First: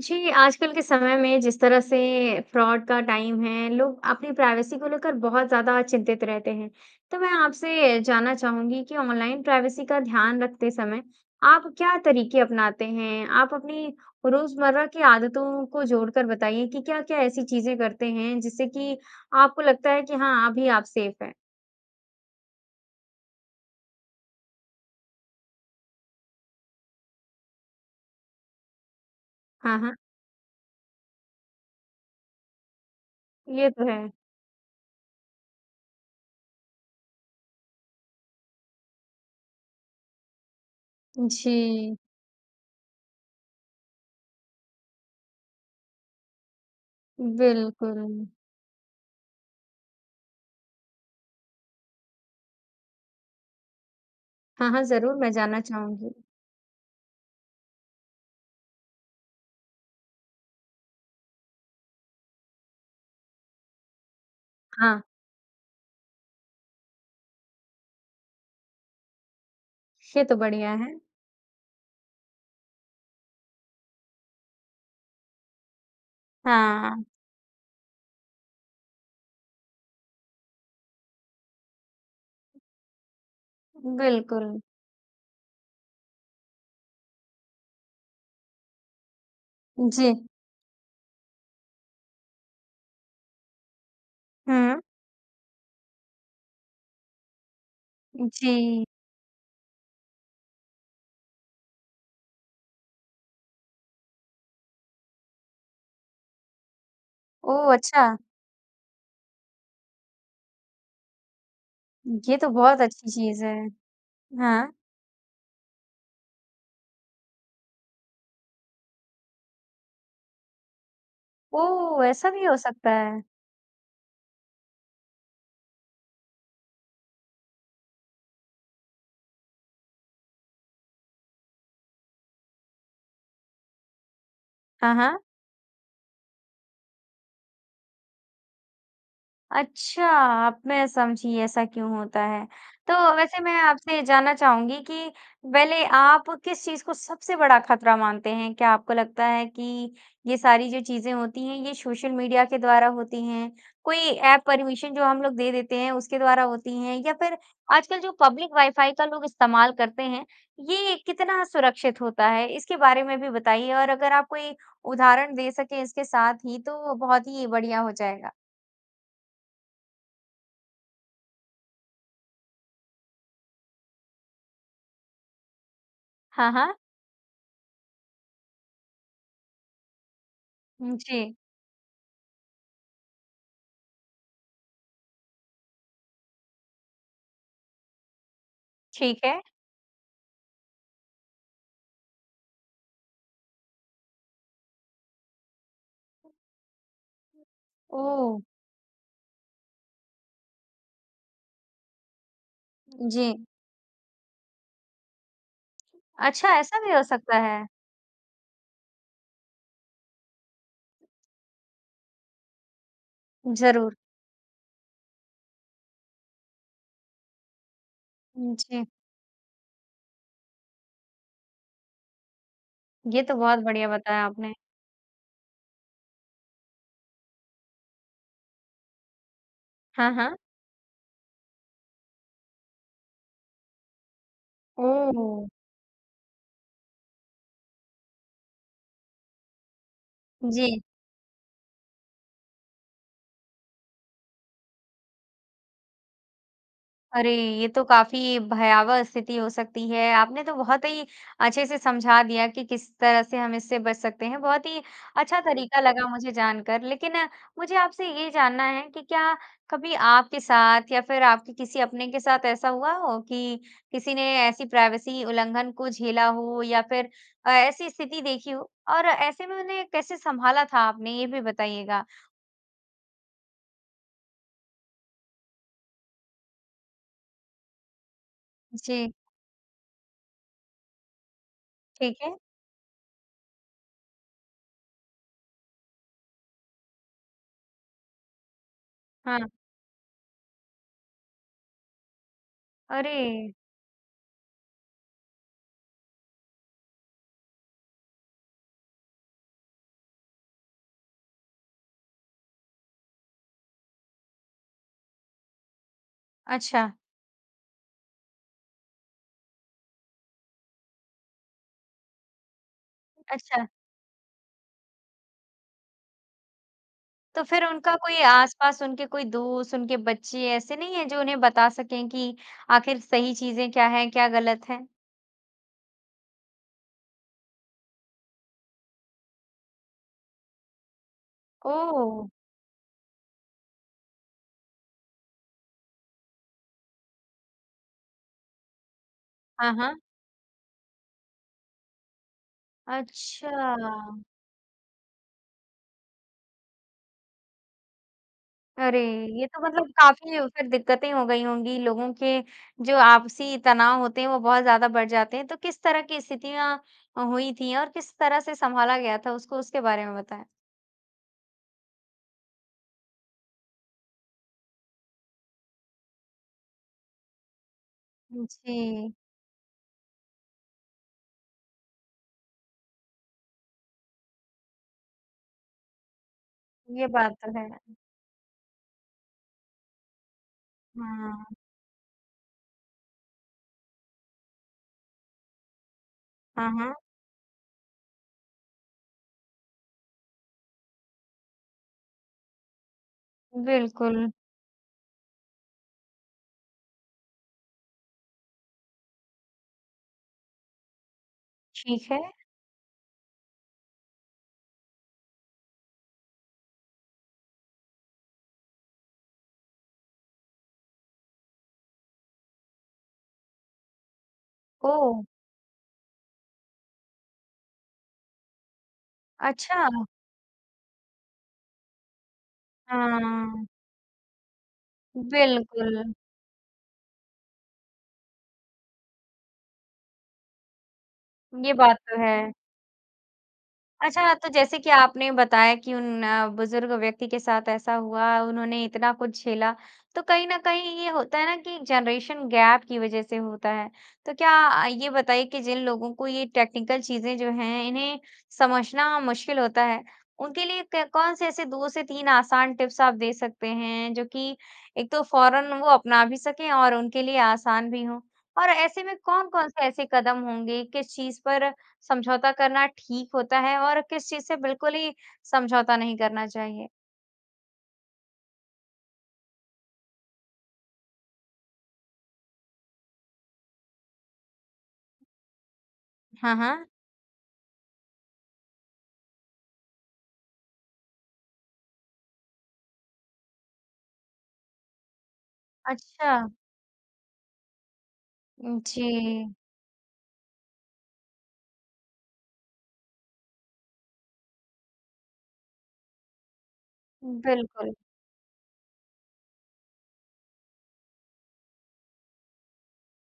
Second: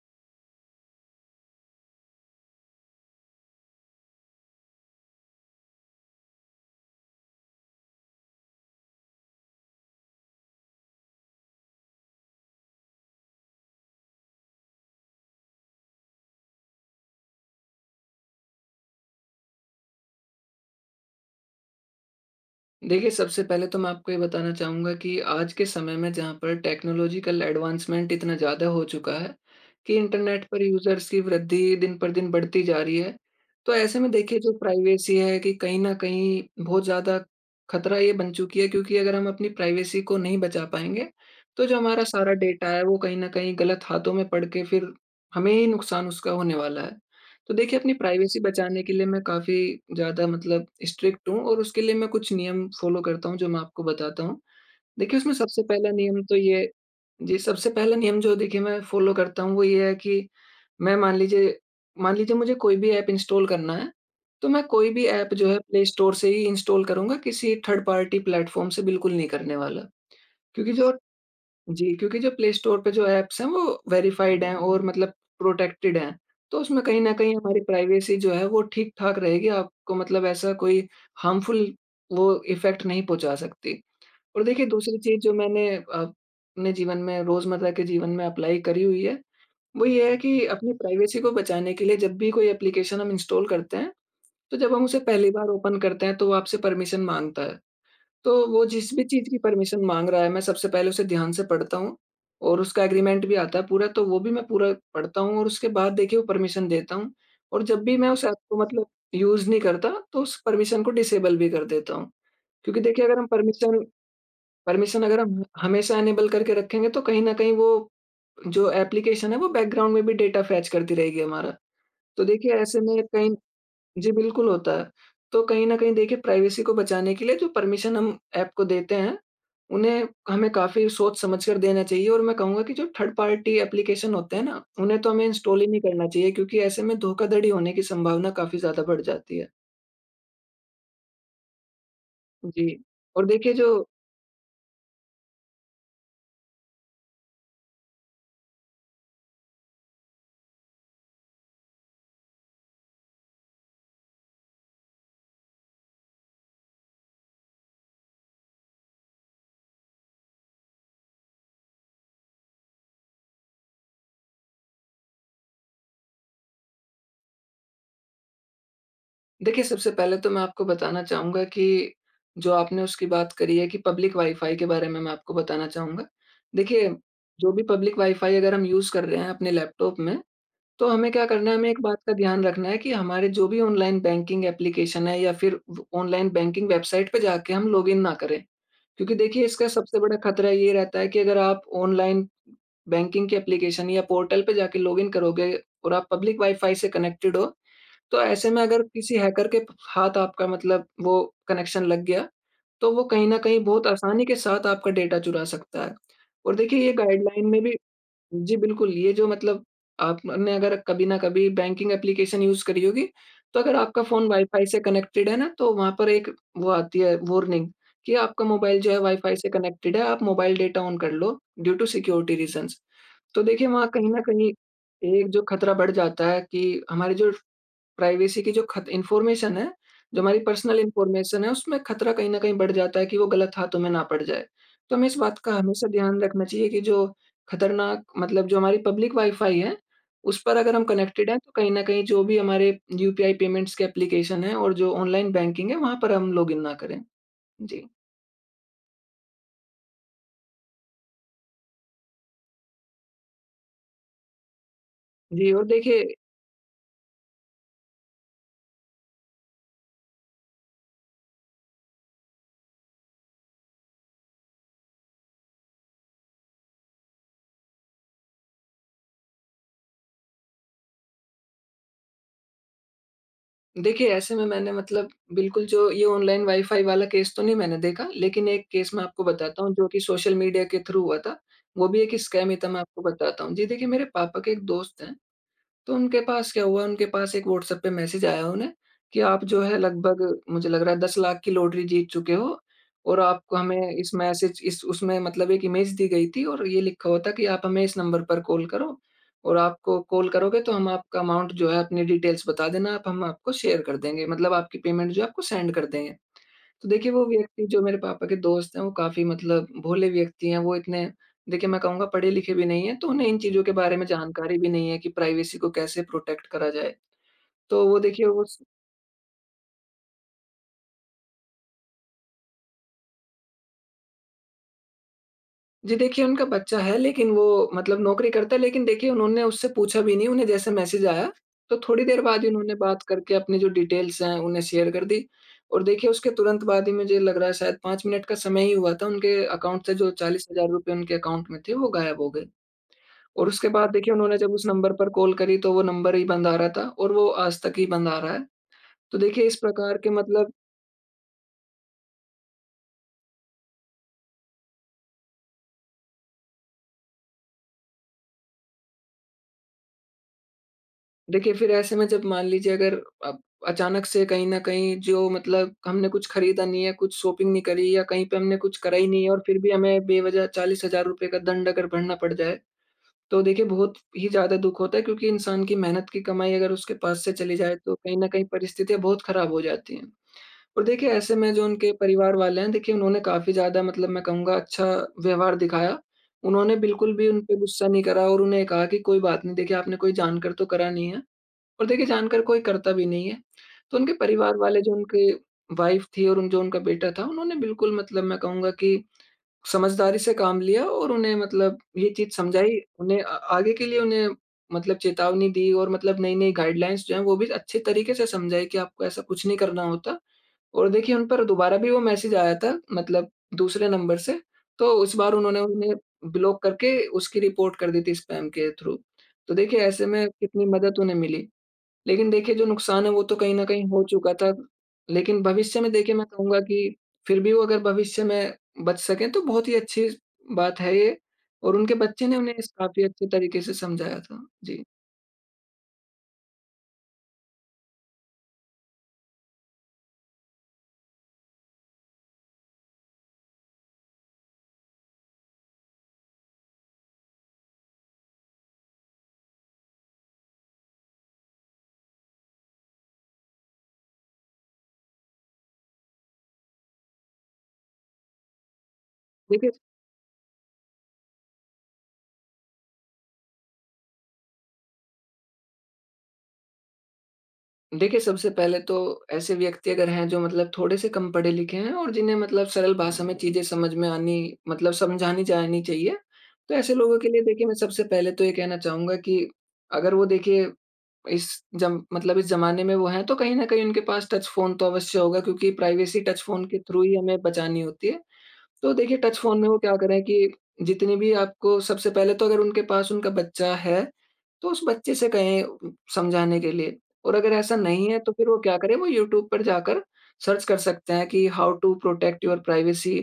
जी, आजकल के समय में जिस तरह से फ्रॉड का टाइम है, लोग अपनी प्राइवेसी को लेकर बहुत ज़्यादा चिंतित रहते हैं। तो मैं आपसे जानना चाहूँगी कि ऑनलाइन प्राइवेसी का ध्यान रखते समय आप क्या तरीके अपनाते हैं? आप अपनी रोज़मर्रा की आदतों को जोड़कर बताइए कि क्या-क्या ऐसी चीज़ें करते हैं, जिससे कि आपको लगता है कि हाँ, अभी आप सेफ़ हैं। देखिए, सबसे पहले तो मैं आपको ये बताना चाहूँगा कि आज के समय में जहाँ पर टेक्नोलॉजिकल एडवांसमेंट इतना ज़्यादा हो चुका है हाँ, हाँ। कि इंटरनेट पर यूज़र्स की वृद्धि दिन पर दिन बढ़ती जा रही है। ये तो तो ऐसे में है। देखिए, जो प्राइवेसी है कि कहीं न कहीं बहुत ज़्यादा खतरा ये बन चुकी है क्योंकि अगर हम अपनी प्राइवेसी को नहीं बचा पाएँगे, तो जो जी। हमारा सारा डेटा है, वो कहीं न कहीं गलत हाथों में पड़ के फिर हमें ही नुकसान उसका होने वाला है। तो देखिए, अपनी बिल्कुल। प्राइवेसी बचाने के लिए मैं काफ़ी ज़्यादा मतलब स्ट्रिक्ट हूँ, और उसके लिए मैं कुछ नियम फॉलो करता हूँ जो मैं आपको बताता हूँ। हाँ, हाँ, ज़रूर। देखिए, मैं उसमें जानना सबसे पहला चाहूँगी। नियम तो ये जी। सबसे पहला नियम जो देखिए मैं फॉलो करता हूँ, वो ये है कि मैं मान लीजिए मान लीजिए मुझे कोई भी ऐप इंस्टॉल करना है, तो मैं कोई हाँ। भी ऐप जो है प्लेस्टोर से ही इंस्टॉल करूँगा, किसी थर्ड-पार्टी प्लेटफॉर्म से बिल्कुल नहीं करने वाला। ये तो क्योंकि बढ़िया जो है। जी क्योंकि जो प्लेस्टोर पे जो ऐप्स हैं, वो वेरिफाइड हैं और मतलब प्रोटेक्टेड हैं। तो उसमें कहीं हाँ। न कहीं हमारी प्राइवेसी जो है वो ठीक-ठाक रहेगी, आपको मतलब ऐसा कोई हार्मफुल वो इफेक्ट नहीं पहुँचा सकती। और बिल्कुल। देखिए, दूसरी चीज़ जो मैंने अपने जीवन में, रोज़मर्रा के जीवन में अप्लाई करी हुई है, वो ये है जी। कि अपनी प्राइवेसी को बचाने के लिए जब भी कोई ऐप्लीकेशन हम इंस्टॉल करते हैं, तो जब हुँ। हम उसे पहली बार ओपन करते हैं, तो वो आपसे परमिशन माँगता है। तो वो जी। जिस भी चीज़ की परमिशन माँग रहा है, मैं सबसे पहले उसे ध्यान से पढ़ता हूँ, और उसका एग्रीमेंट भी आता है पूरा, तो वो भी मैं पूरा पढ़ता हूँ और उसके बाद देखिए वो परमिशन देता हूँ। और ओह, जब भी मैं अच्छा! उस ऐप को मतलब यूज़ नहीं करता, तो उस परमिशन को डिसेबल भी कर देता हूँ। ये तो बहुत क्योंकि देखिए अच्छी अगर हम चीज़ है। परमिशन, हाँ। परमिशन अगर हम हमेशा इनेबल करके रखेंगे, तो कहीं न कहीं वो जो ऐप्लीकेशन है, वो बैकग्राउंड में भी डेटा फेच करती रहेगी हमारा। ओह! तो ऐसा भी देखिए, हो ऐसे सकता में है। कहीं जी, बिल्कुल होता है। तो कहीं न कहीं देखिए, प्राइवेसी को बचाने के लिए जो परमिशन हम ऐप को देते हैं, उन्हें हमें काफ़ी सोच समझ कर देना चाहिए। और मैं कहूँगा की जो थर्ड-पार्टी ऐप्लीकेशन होते हैं ना, हाँ, उन्हें तो हाँ। हमें इंस्टॉल ही नहीं करना चाहिए क्योंकि ऐसे में धोखाधड़ी होने की संभावना काफ़ी ज़्यादा बढ़ जाती है। अच्छा, अब मैं समझी ऐसा क्यों होता है। जी। तो और वैसे देखिए मैं जो आपसे ये जानना चाहूँगी कि पहले आप किस चीज़ को सबसे बड़ा खतरा मानते हैं? क्या आपको लगता है कि ये सारी जो चीज़ें होती हैं, ये सोशल मीडिया के द्वारा होती हैं, कोई ऐप परमिशन जो हम लोग दे देते हैं उसके द्वारा होती हैं, या फिर आजकल जो पब्लिक वाईफाई का लोग इस्तेमाल करते हैं, ये कितना सुरक्षित होता है? इसके बारे में भी बताइए और अगर आप कोई उदहारण दे सकें इसके साथ ही, तो वो बहुत ही बढ़िया हो जाएगा। देखिए, सबसे पहले तो मैं आपको बताना चाहूँगा, कि जो आपने उसकी बात करी है कि पब्लिक वाई-फ़ाई के बारे में मैं आपको बताना चाहूँगा। हाँ, हाँ। देखिए जो भी पब्लिक वाइ-फ़ाई अगर हम यूज़ कर रहे हैं अपने लैपटॉप में तो उ, हमें क्या जी। करना है हमें एक बात का ध्यान रखना है, कि हमारे जो भी ऑनलाइन बैंकिंग ऐप्लीकेशन है या फ़िर व ऑनलाइन बैंकिंग वेबसाइट पे जाके हम लॉगिन ना करें। क्योंकि ठीक है। देखिए इसका सबसे बड़ा ख़तरा ये रहता है कि अगर आप ऑनलाइन बैंकिंग के ऐप्लीकेशन या पोर्टल पे जाके लॉगिन करोगे और आप पब्लिक वाइ-फ़ाई से कनेक्टेड हो तो ओह! ऐसे में अगर किसी हैकर के हाथ आपका मतलब वो कनेक्शन लग गया तो वो कहीं न जी। कहीं बहुत आसानी के साथ आपका डेटा चुरा सकता है। अच्छा और ऐसा देखिए ये भी हो सकता गाइडलाइन में है। भी जी। बिल्कुल ये जो मतलब आपने अगर कभी न कभी बैंकिंग ऐप्लीकेशन यूज़ करी होगी तो अगर ज़रूर। आपका फ़ोन वाइ-फ़ाई से कनेक्टेड है ना तो वहाँ पर एक वो आती है वार्निंग कि आपका मोबाइल जी। जो है वाइ-फ़ाई से कनेक्टेड है आप मोबाइल डेटा ऑन कर लो ड्यू टु सिक्योरिटी रीज़न्स। ये तो तो बहुत देखिए वहाँ बढ़िया कहीं न बताया कहीं आपने। एक जो ख़तरा बढ़ जाता है कि हमारी जो प्राइवेसी की जो खत इन्फ़ॉर्मेशन है, हाँ, जो हाँ। हमारी पर्सनल इन्फ़ॉर्मेशन है उसमें ख़तरा कहीं न कहीं बढ़ जाता है कि वो गलत हाथों में ना पड़ जाए। तो हमें ओह इस बात हो! का हमेशा ध्यान रखना चाहिए कि जो ख़तरनाक मतलब जो हमारी पब्लिक वाइ-फ़ाई है उस पर अगर जी। हम कनेक्टेड है तो कहीं न कहीं जो भी हमारे यूपीआई पेमेंट्स के ऐप्लीकेशन है और जो ऑनलाइन बैंकिंग है वहाँ पर हम लॉगिन ना करें। अरे! ये तो जी। काफ़ी भयावह स्थिति हो सकती है। आपने तो बहुत ही अच्छे से समझा दिया कि, किस तरह से हम इससे बच सकते हैं। बहुत ही अच्छा जी। और तरीका लगा देखिए मुझे जानकर लेकिन मुझे आपसे ये जानना है कि क्या कभी आपके साथ या फ़िर आपके किसी अपने के साथ ऐसा हुआ हो कि किसी ने ऐसी प्राइवेसी उल्लंघन को झेला हो या फ़िर अ, ऐसी स्थिति देखी हो? और ऐसे में उन्हें कैसे संभाला था आपने? ये भी बताइएगा। देखिए ऐसे में मैंने मतलब, बिल्कुल जो ये ऑनलाइन वाई फ़ाई वाला केस तो नहीं मैंने देखा लेकिन 1 केस मैं जी। आपको बताता हूँ जो की सोशल मीडिया के थ्रू हुआ था। वो भी एक ठीक है। स्कैम ही था मैं आपको बताता हूँ। जी देखिए मेरे पापा के एक दोस्त हैं, तो उनके पास क्या हुआ उनके पास 1 व्हाट्सएप पे मैसेज आया उन्हें, कि आप हाँ। जो है लगभग, मुझे लग रहा है 10 लाख की लॉटरी जीत चुके हो, और आप अरे! हमें इस मैसेज इस उसमें मतलब 1 इमेज दी गई थी और ये लिखा हुआ था कि आप हमें इस नंबर पर कॉल करो, और आपको कॉल करोगे तो हम आपका अमाउंट जो है अपनी डिटेल्स बता देना आप हम आपको शेयर कर देंगे, मतलब आपकी पेमेंट जो है आपको सेंड कर देंगे। तो अच्छा। देखिए वो व्यक्ति जो मेरे पापा के दोस्त हैं वो काफ़ी मतलब भोले व्यक्ति हैं, वो इतने, देखिए मैं कहूँगा पढ़े-लिखे भी नहीं हैं, तो उन्हें इन चीज़ों अच्छा। के बारे में जानकारी भी नहीं है कि प्राइवेसी को कैसे प्रोटेक्ट करा जाए। तो फिर तो उनका वो कोई देखिए वो स आसपास, उनके कोई दोस्त, उनके बच्चे ऐसे नहीं है जो उन्हें बता सकें कि आखिर सही चीज़ें क्या है, क्या गलत हैं। जी देखिए उनका बच्चा है लेकिन वो मतलब नौकरी करता है लेकिन देखिए उन्होंने उससे पूछा भी नहीं, उन्हें जैसे मैसेज आया। तो थोड़ी देर ओह! बाद ही उन्होंने बात करके अपनी जो डिटेल्स हैं उन्हें शेयर कर दी। और देखिए उसके तुरंत बाद ही मुझे लग रहा है शायद 5 मिनट का समय ही हुआ था उनके हाँ, अकाउंट से हाँ। जो ₹40,000 उनके अकाउंट में थे वो गायब हो गए। और उसके बाद देखिए अच्छा। उन्होंने जब उस नंबर पर कॉल करी तो वो नंबर ही बंद आ रहा था, और वो आज तक ही बंद आ रहा है। अरे, तो देखिए ये इस तो मतलब प्रकार के काफ़ी मतलब उसे दिक्कतें हो गई होंगी। लोगों के जो आपसी तनाव होते हैं वो बहुत ज़्यादा बढ़ जाते हैं, तो किस तरह की स्थितियाँ हुई थी और किस तरह से संभाला गया था उसको उसके बारे में बताएँ? देखिए, फिर ऐसे में जब मान लीजिए अगर आप अचानक से कहीं न कहीं जो मतलब हमने कुछ खरीदा नहीं है कुछ शॉपिंग नहीं करी या कहीं पे हमने कुछ करा ही जी। नहीं है और फिर भी हमें बेवजह ₹40,000 का दंड अगर भरना पड़ जाए, तो देखिए बहुत ही ज़्यादा दुख होता है। क्योंकि इंसान की मेहनत की कमाई अगर उसके ये पास से बात तो चली जाए है। तो कहीं न कहीं परिस्थितियाँ बहुत खराब हो जाती हैं। और देखिए ऐसे में हम्म। जो उनके परिवार वाले हैं देखिए उन्होंने काफ़ी ज़्यादा मतलब मैं कहूँगा अच्छा व्यवहार दिखाया। हुँ, उन्होंने हुँ। बिल्कुल भी उनपे गुस्सा नहीं करा और उन्हें कहा कि कोई बात नहीं देखिए आपने कोई जानकर तो करा नहीं है। और देखिए जानकर कोई करता भी नहीं है। तो उनके बिल्कुल। परिवार वाले जो उनके वाइफ थी और उन जो उनका बेटा था उन्होंने बिल्कुल मतलब मैं कहूँगा कि समझदारी से काम लिया और उन्हें मतलब ये ठीक है। चीज़ समझाई। उन्हें अ, आगे के लिए उन्हें मतलब चेतावनी दी और मतलब नई-नई गाइडलाइंस जो हैं वो भी अच्छे तरीके से समझाई कि आपको ऐसा कुछ नहीं करना होता। और देखिए उन पर दोबारा भी वो मैसेज आया था, मतलब दूसरे नंबर से। तो उस ओह! बार उन्होंने उन्हें ब्लॉक करके उसकी रिपोर्ट कर दी थी स्पैम के थ्रू। तो देखिए अच्छा। ऐसे में कितनी मदद उन्हें मिली। लेकिन देखिए जो नुकसान है वो तो कहीं न हाँ। कहीं हो चुका था। लेकिन भविष्य में बिल्कुल। देखिए मैं कहूँगा कि, फिर भी वो अगर भविष्य में बच सके तो बहुत ही अच्छी स बात है ये। ये और उनके बात तो बच्चे ने है। उन्हें इस काफ़ी अच्छे तरीके से समझाया अच्छा, था। तो जैसे जी। कि आपने बताया कि उन बुज़ुर्ग व्यक्ति के साथ ऐसा हुआ, उन्होंने इतना कुछ झेला। तो कहीं न कहीं ये होता है ना कि जनरेशन गैप की वजह से होता है। तो क्या ये बताइए कि जिन लोगों को ये टेक्निकल चीज़ें जो हैं इन्हें समझना मुश्किल होता है, उनके लिए क कौन-से ऐसे 2 से 3 आसान टिप्स आप दे सकते हैं जो कि, एक तो फौरन वो अपना भी सकें और उनके लिए आसान भी हो? और ऐसे में कौन-कौन देखिए च से ऐसे कदम होंगे? किस चीज़ पर समझौता करना ठीक होता है? और किस चीज़ से बिल्कुल ही समझौता नहीं करना चाहिए? देखिए, सबसे पहले तो ऐसे व्यक्ति अगर हैं जो मतलब थोड़े से कम पढ़े लिखे हैं और जिन्हें मतलब सरल भाषा में चीज़ें समझ में आनी मतलब समझानी जानी चाहिए। हाँ, तो हाँ। ऐसे लोगों के लिए देखिए मैं सबसे पहले तो ये कहना चाहूँगा कि अगर वो देखिए इस जम मतलब इस ज़माने में वो हैं तो कहीं न कहीं उनके पास टच फ़ोन तो अवश्य होगा क्योंकि प्राइवेसी, टच अच्छा। फ़ोन के थ्रू ही हमें बचानी होती है। उम, तो देखिए टच जी। फ़ोन में वो क्या करें कि जितने भी आपको सबसे पहले तो अगर उनके पास उनका बच्चा है, तो उस बच्चे से कहें समझाने के लिए। और अगर ऐसा बिल्कुल। नहीं है तो फिर वो क्या करे? वो यूट्यूब पर जाकर सर्च कर सकते हैं की how to protect your privacy?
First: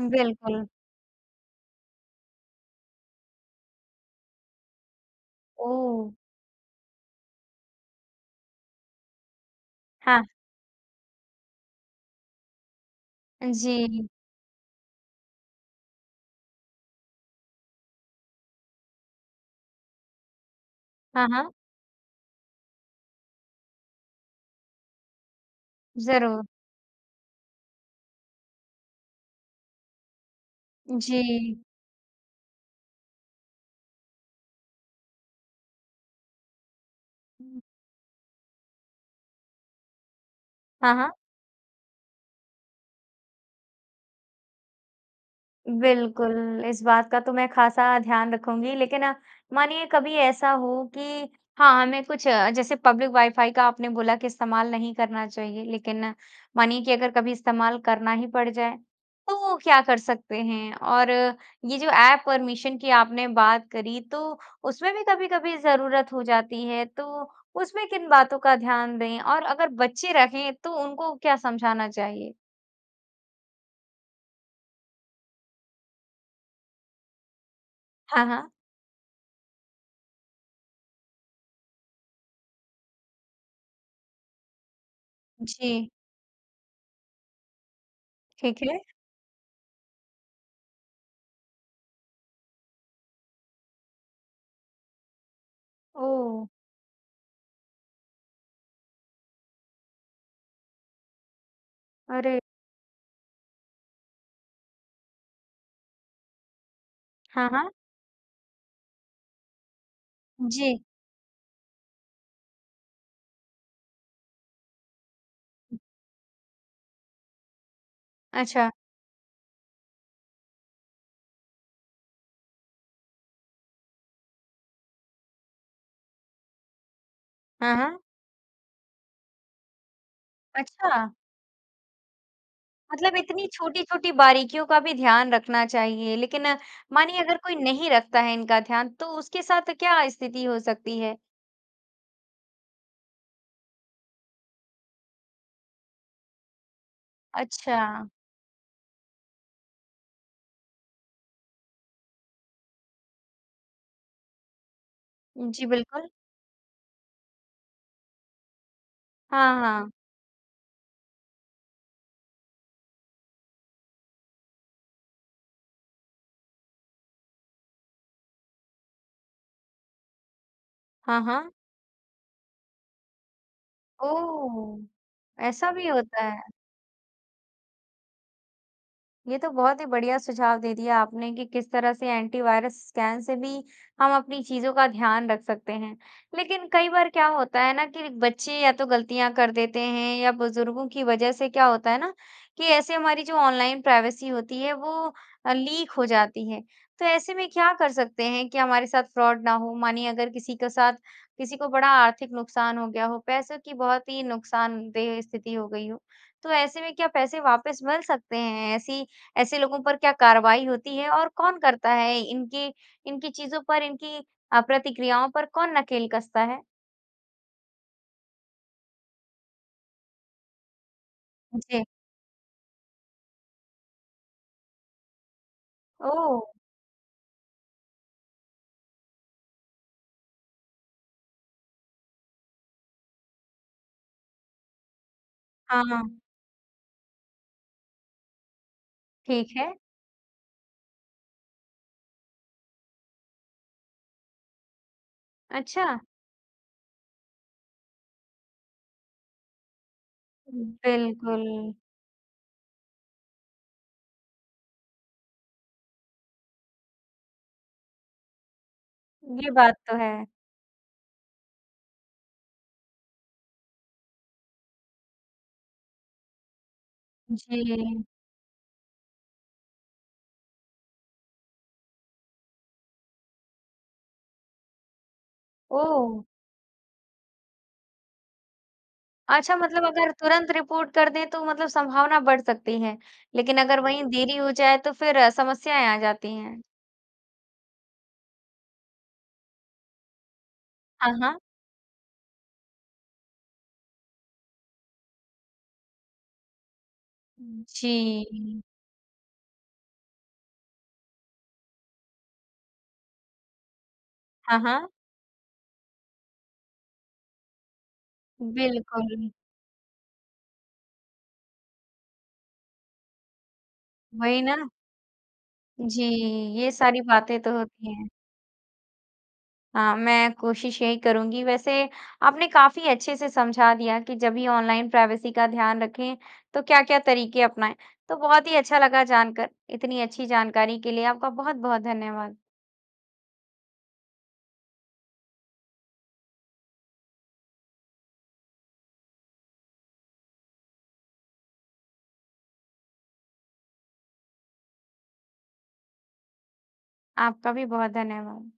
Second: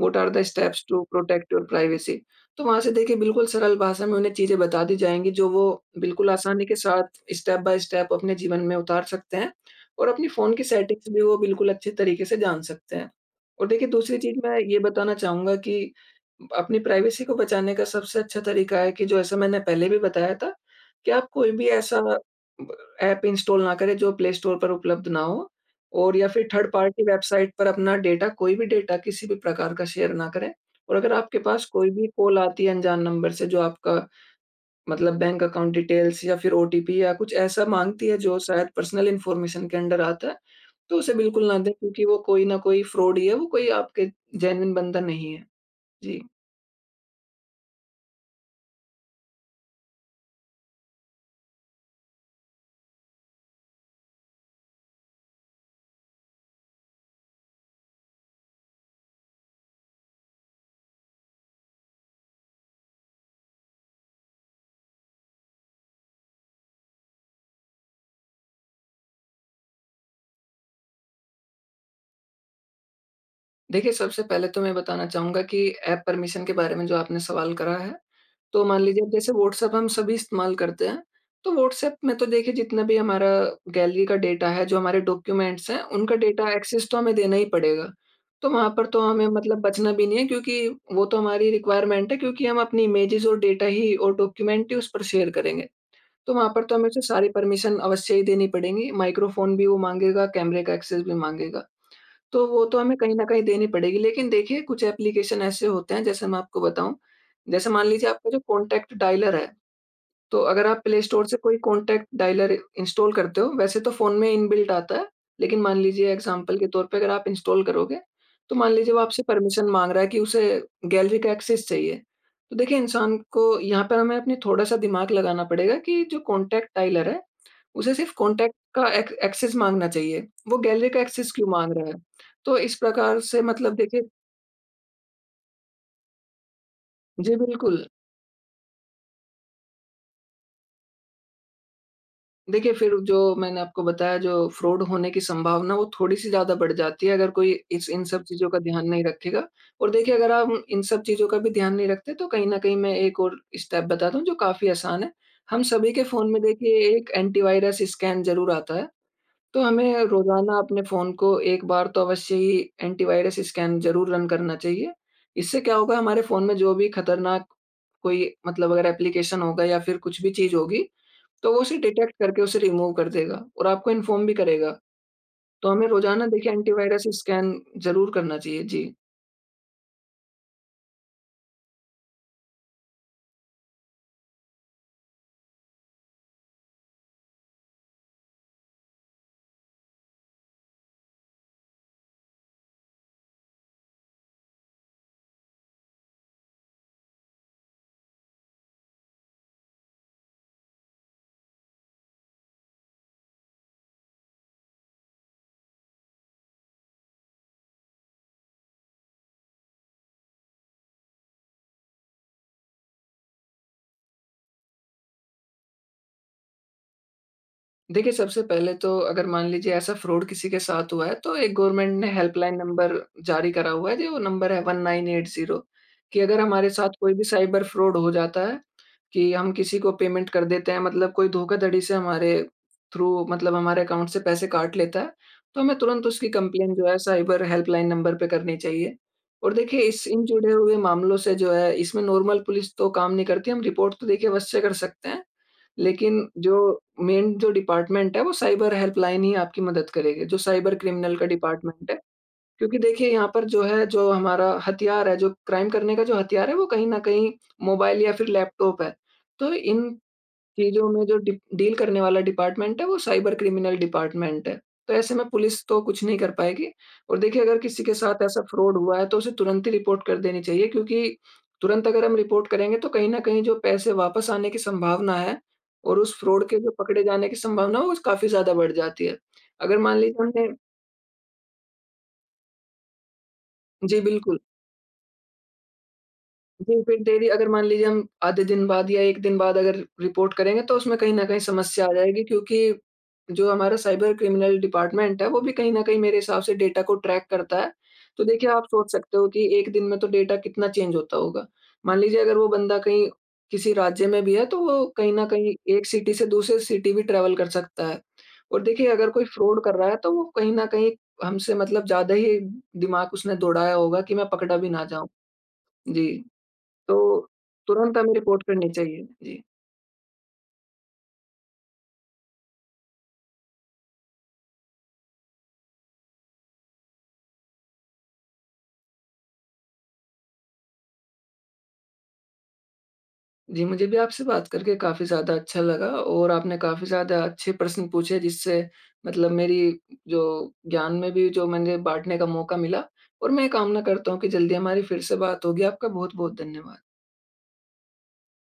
What are the steps to protect your privacy? तो वहाँ से देखिए बिल्कुल सरल भाषा में उन्हें चीज़ें बता दी जाएँगी जो वो ओह! बिल्कुल आसानी के साथ स्टेप बाई स्टेप अपने जीवन में उतार सकते हैं। और हाँ। अपनी फ़ोन की सेटिंग्स भी वो बिल्कुल अच्छे तरीके से जान सकते हैं। अ, और देखिए जी। दूसरी चीज़ मैं ये बताना चाहूँगा कि अपनी प्राइवेसी को बचाने का सबसे अच्छा तरीका है कि जो ऐसा मैंने पहले भी बताया था फ़ोन कि हाँ, आप हाँ। कोई भी ऐसा ब एप इंस्टॉल ना करे जो प्ले स्टोर पर उपलब्ध ना हो। और या ज़रूर। फिर थर्ड पार्टी वेबसाइट पर अपना डाटा कोई भी डाटा किसी भी प्रकार का शेयर ना करें। और अगर आपके जी। पास कोई भी कॉल आती है अनजान नंबर से जो आपका, मतलब बैंक अकाउंट डिटेल्स या फिर ओटीपी या कुछ ऐसा माँगती है जो शायद पर्सनल इन्फॉर्मेशन के अंडर आता है। हाँ, तो हाँ। उसे बिल्कुल ना दे क्योंकि वो कोई ना कोई फ्रॉड ही है। वो कोई आपके जेनुइन बंदा नहीं है। जी। बिल्कुल, इस बात का तो मैं ख़ासा ध्यान रखूँगी। लेकिन मानिए कभी ऐसा हो कि हाँ, हमें कुछ जैसे पब्लिक वाईफाई का आपने बोला कि इस्तेमाल नहीं करना चाहिए। लेकिन मानिए कि अगर कभी इस्तेमाल करना ही पड़ जाए, तो क्या कर सकते हैं? और ये जो एप परमिशन की आपने बात करी तो उसमें भी कभी-कभी ज़रूरत हो जाती है तो उसमें किन बातों का ध्यान दें? और अगर बच्चे रहें तो उनको क्या समझाना चाहिए? देखिए, सबसे पहले तो मैं बताना चाहूँगा कि ऐप परमिशन के बारे में जो आपने सवाल करा है। हाँ, हाँ। तो मान लीजिए अब जैसे व्हाट्सऐप हम सभी इस्तेमाल करते हैं, तो व्हाट्सऐप में तो देखिए जितना भी हमारा गैलरी का डेटा है जो हमारे डॉक्यूमेंट्स हैं जी। उनका डेटा एक्सेस तो हमें देना ही पड़ेगा। तो ठीक वहाँ है। पर तो हमें मतलब बचना भी नहीं है क्योंकि, वो तो हमारी रिक्वायरमेंट है क्योंकि हम अपनी इमेजेस और डेटा ही और डॉक्यूमेंट ही उस पर शेयर करेंगे। तो ओह! वहाँ पर तो हमें सारी परमिशन अवश्य ही देनी पड़ेगी। माइक्रोफ़ोन भी वो माँगेगा, कैमरे का एक्सेस भी माँगेगा। अरे! तो वो तो हमें कहीं न कहीं देनी पड़ेगी लेकिन देखिए कुछ एप्लीकेशन ऐसे होते हैं जैसे मैं आपको बताऊँ। हाँ, जैसे हाँ। मान लीजिए आपका जो कॉन्टैक्ट डायलर है, तो अगर जी। आप प्ले स्टोर से कोई कॉन्टैक्ट डायलर इंस्टॉल करते हो वैसे तो फ़ोन में इनबिल्ट आता है। लेकिन मान लीजिए एग्ज़ाम्पल के तौर पे अगर आप इंस्टॉल करोगे, तो अच्छा। मान लीजिए वो आपसे परमिशन माँग रहा है कि उसे गैलरी का एक्सेस चाहिए। तो देखिए इंसान को यहाँ पे हमें अपने थोड़ा-सा दिमाग लगाना पड़ेगा कि जो कॉन्टैक्ट डायलर है, हाँ, उसे हाँ। सिर्फ कॉन्टैक्ट का एक एक्सेस माँगना चाहिए, वो गैलरी का अच्छा। एक्सेस क्यों माँग रहा है? तो इस मतलब प्रकार से इतनी मतलब देखिए छोटी-छोटी बारीकियों का भी ध्यान रखना चाहिए। लेकिन, मानिए जी, अगर कोई बिल्कुल। नहीं रखता है इनका ध्यान, तो उसके साथ क्या स्थिति हो सकती है? देखिए, फिर जो मैंने आपको बताया जो फ्रॉड होने की संभावना वो थोड़ी-सी ज़्यादा बढ़ जाती है अगर कोई इस इन अच्छा। सब चीज़ों का ध्यान नहीं रखेगा। और देखिए अगर आप इन सब चीज़ों का भी ध्यान नहीं रखते तो कहीं न कहीं मैं एक और स्टेप बता दूँ जो काफ़ी आसान है। हम जी, सभी के बिल्कुल। फ़ोन में देखिए एक एंटी वायरस स्कैन ज़रूर आता है। हाँ, तो हाँ। हमें रोज़ाना अपने फ़ोन को एक बार तो अवश्य ही एंटी वायरस स्कैन ज़रूर रन करना चाहिए। इससे क्या होगा हमारे फ़ोन में जो भी ख़तरनाक कोई मतलब अगर एप्लीकेशन होगा या फिर कुछ भी चीज़ होगी हाँ, हाँ। तो वो उसे डिटेक्ट करके उसे रिमूव कर देगा, और आपको इन्फॉर्म भी करेगा। ओह! तो ऐसा भी हमें होता रोज़ाना है? देखिए एंटी वायरस स्कैन ज़रूर करना चाहिए। जी। ये तो बहुत ही बढ़िया सुझाव दे दिया आपने कि किस तरह से एंटी वायरस स्कैन से भी हम अपनी चीज़ों का ध्यान रख सकते हैं। लेकिन कई बार क्या होता है ना कि बच्चे या तो ग़लतियाँ कर देते हैं या बुज़ुर्गों की वजह से क्या होता है ना कि ऐसे हमारी जो ऑनलाइन प्राइवेसी होती है वो अ, लीक हो जाती है। तो ऐसे में क्या कर सकते हैं कि हमारे साथ फ्रॉड ना हो? मानिए अगर किसी के साथ किसी को बड़ा आर्थिक नुकसान हो गया हो, पैसों की बहुत ही नुकसानदेह स्थिति हो गई हो तो ऐसे में क्या पैसे वापस मिल सकते हैं? ऐसी ऐसे लोगों पर क्या कार्रवाई होती है? और कौन करता है इनके इनकी चीज़ों पर, इनकी अ, प्रतिक्रियाओं पर कौन नकेल कसता है? देखिए सबसे पहले तो अगर मान लीजिए ऐसा फ़्रॉड किसी के साथ हुआ है तो एक जी। गवर्नमेंट ने हेल्पलाइन नंबर जारी करा हुआ है, जी वो नंबर है 1980 कि अगर ओह! हमारे साथ कोई भी साइबर फ़्रॉड हो जाता है कि हम किसी को पेमेंट कर देते हैं मतलब कोई धोखाधड़ी से हमारे थ्रू मतलब हमारे अकाउंट से पैसे काट लेता है, तो हमें हाँ, तुरंत हाँ। उसकी कंप्लेन जो है साइबर हेल्पलाइन नंबर पे करनी चाहिए। ठीक और है। देखिए इस इन जुड़े हुए मामलों से जो है इसमें नॉर्मल पुलिस तो काम नहीं करती, हम रिपोर्ट तो देखिए अवश्य कर सकते हैं। अच्छा। लेकिन, जो मेन जो डिपार्टमेंट है, वो साइबर हेल्पलाइन ही आपकी मदद करेगा, जो साइबर क्रिमिनल का बिल्कुल। डिपार्टमेंट है। क्योंकि देखिए यहाँ पर जो है जो हमारा हथियार है, जो क्राइम करने का जो हथियार है वो कहीं न कहीं मोबाइल या फिर लैपटॉप है। ये तो बात इन तो है। चीजों में जो डी डील करने वाला डिपार्टमेंट है वो साइबर क्रिमिनल डिपार्टमेंट है। तो ऐसे में पुलिस तो कुछ नहीं कर पाएगी, और देखिए अगर किसी के जी। साथ ऐसा फ़्रॉड हुआ है तो, उसे तुरंत ही रिपोर्ट कर देनी चाहिए क्योंकि, तुरंत अगर हम रिपोर्ट करेंगे तो कहीं न कहीं जो पैसे वापस आने की संभावना है और उस ओह! फ़्रॉड के जो पकड़े जाने की संभावना है, वो काफ़ी ज़्यादा बढ़ जाती है। अच्छा अगर मतलब मान अगर लीजिए हमने तुरंत रिपोर्ट कर दें, तो मतलब संभावना बढ़ सकती है। लेकिन अगर जी वहीं देरी बिल्कुल। हो जाए तो फिर समस्याएँ आ जाती हैं। जी फिर, डेली अगर मान लीजिए हम आधे दिन बाद या 1 दिन बाद अगर रिपोर्ट करेंगे तो उसमें अ, कहीं न कहीं हाँ। समस्या आ जाएगी क्योंकि, जो हमारा साइबर क्रिमिनल डिपार्टमेंट है वो भी कहीं न कहीं मेरे हिसाब से डाटा को ट्रैक करता उम, है। तो देखिए जी। आप सोच सकते हो कि एक दिन में तो डाटा कितना चेंज होता होगा। मान लीजिए अगर वो बंदा कहीं किसी राज्य में भी है, तो हाँ, वो हाँ। कहीं न कहीं एक सिटी से दूसरे सिटी भी ट्रैवल कर सकता है। और देखिए अगर कोई बिल्कुल। फ़्रॉड कर रहा है तो वो कहीं ना कहीं हमसे मतलब ज़्यादा ही दिमाग उसने दौड़ाया होगा, कि मैं वही पकड़ा भी ना। ना जाऊँ। जी। जी। ये सारी तो, बातें तो होती तुरंत हैं। हमें रिपोर्ट करनी चाहिए। जी। हाँ। मैं कोशिश यही करूँगी। वैसे आपने काफ़ी अच्छे से समझा दिया कि जब भी ऑनलाइन प्राइवेसी का ध्यान रखें, तो क्या-क्या तरीके अपनाएँ। तो बहुत ही अच्छा लगा जानकर इतनी अच्छी जानकारी के लिए आपका बहुत-बहुत धन्यवाद। जी मुझे भी आपसे बात करके काफी ज़्यादा अच्छा लगा और आपने काफी ज़्यादा अच्छे प्रश्न पूछे जिससे मतलब मेरी जो ज्ञान में भी जो मैंने बाँटने का मौका मिला और मैं ये कामना करता हूँ कि जल्दी हमारी फिर से बात होगी आपका बहुत-बहुत धन्यवाद। आपका भी बहुत धन्यवाद।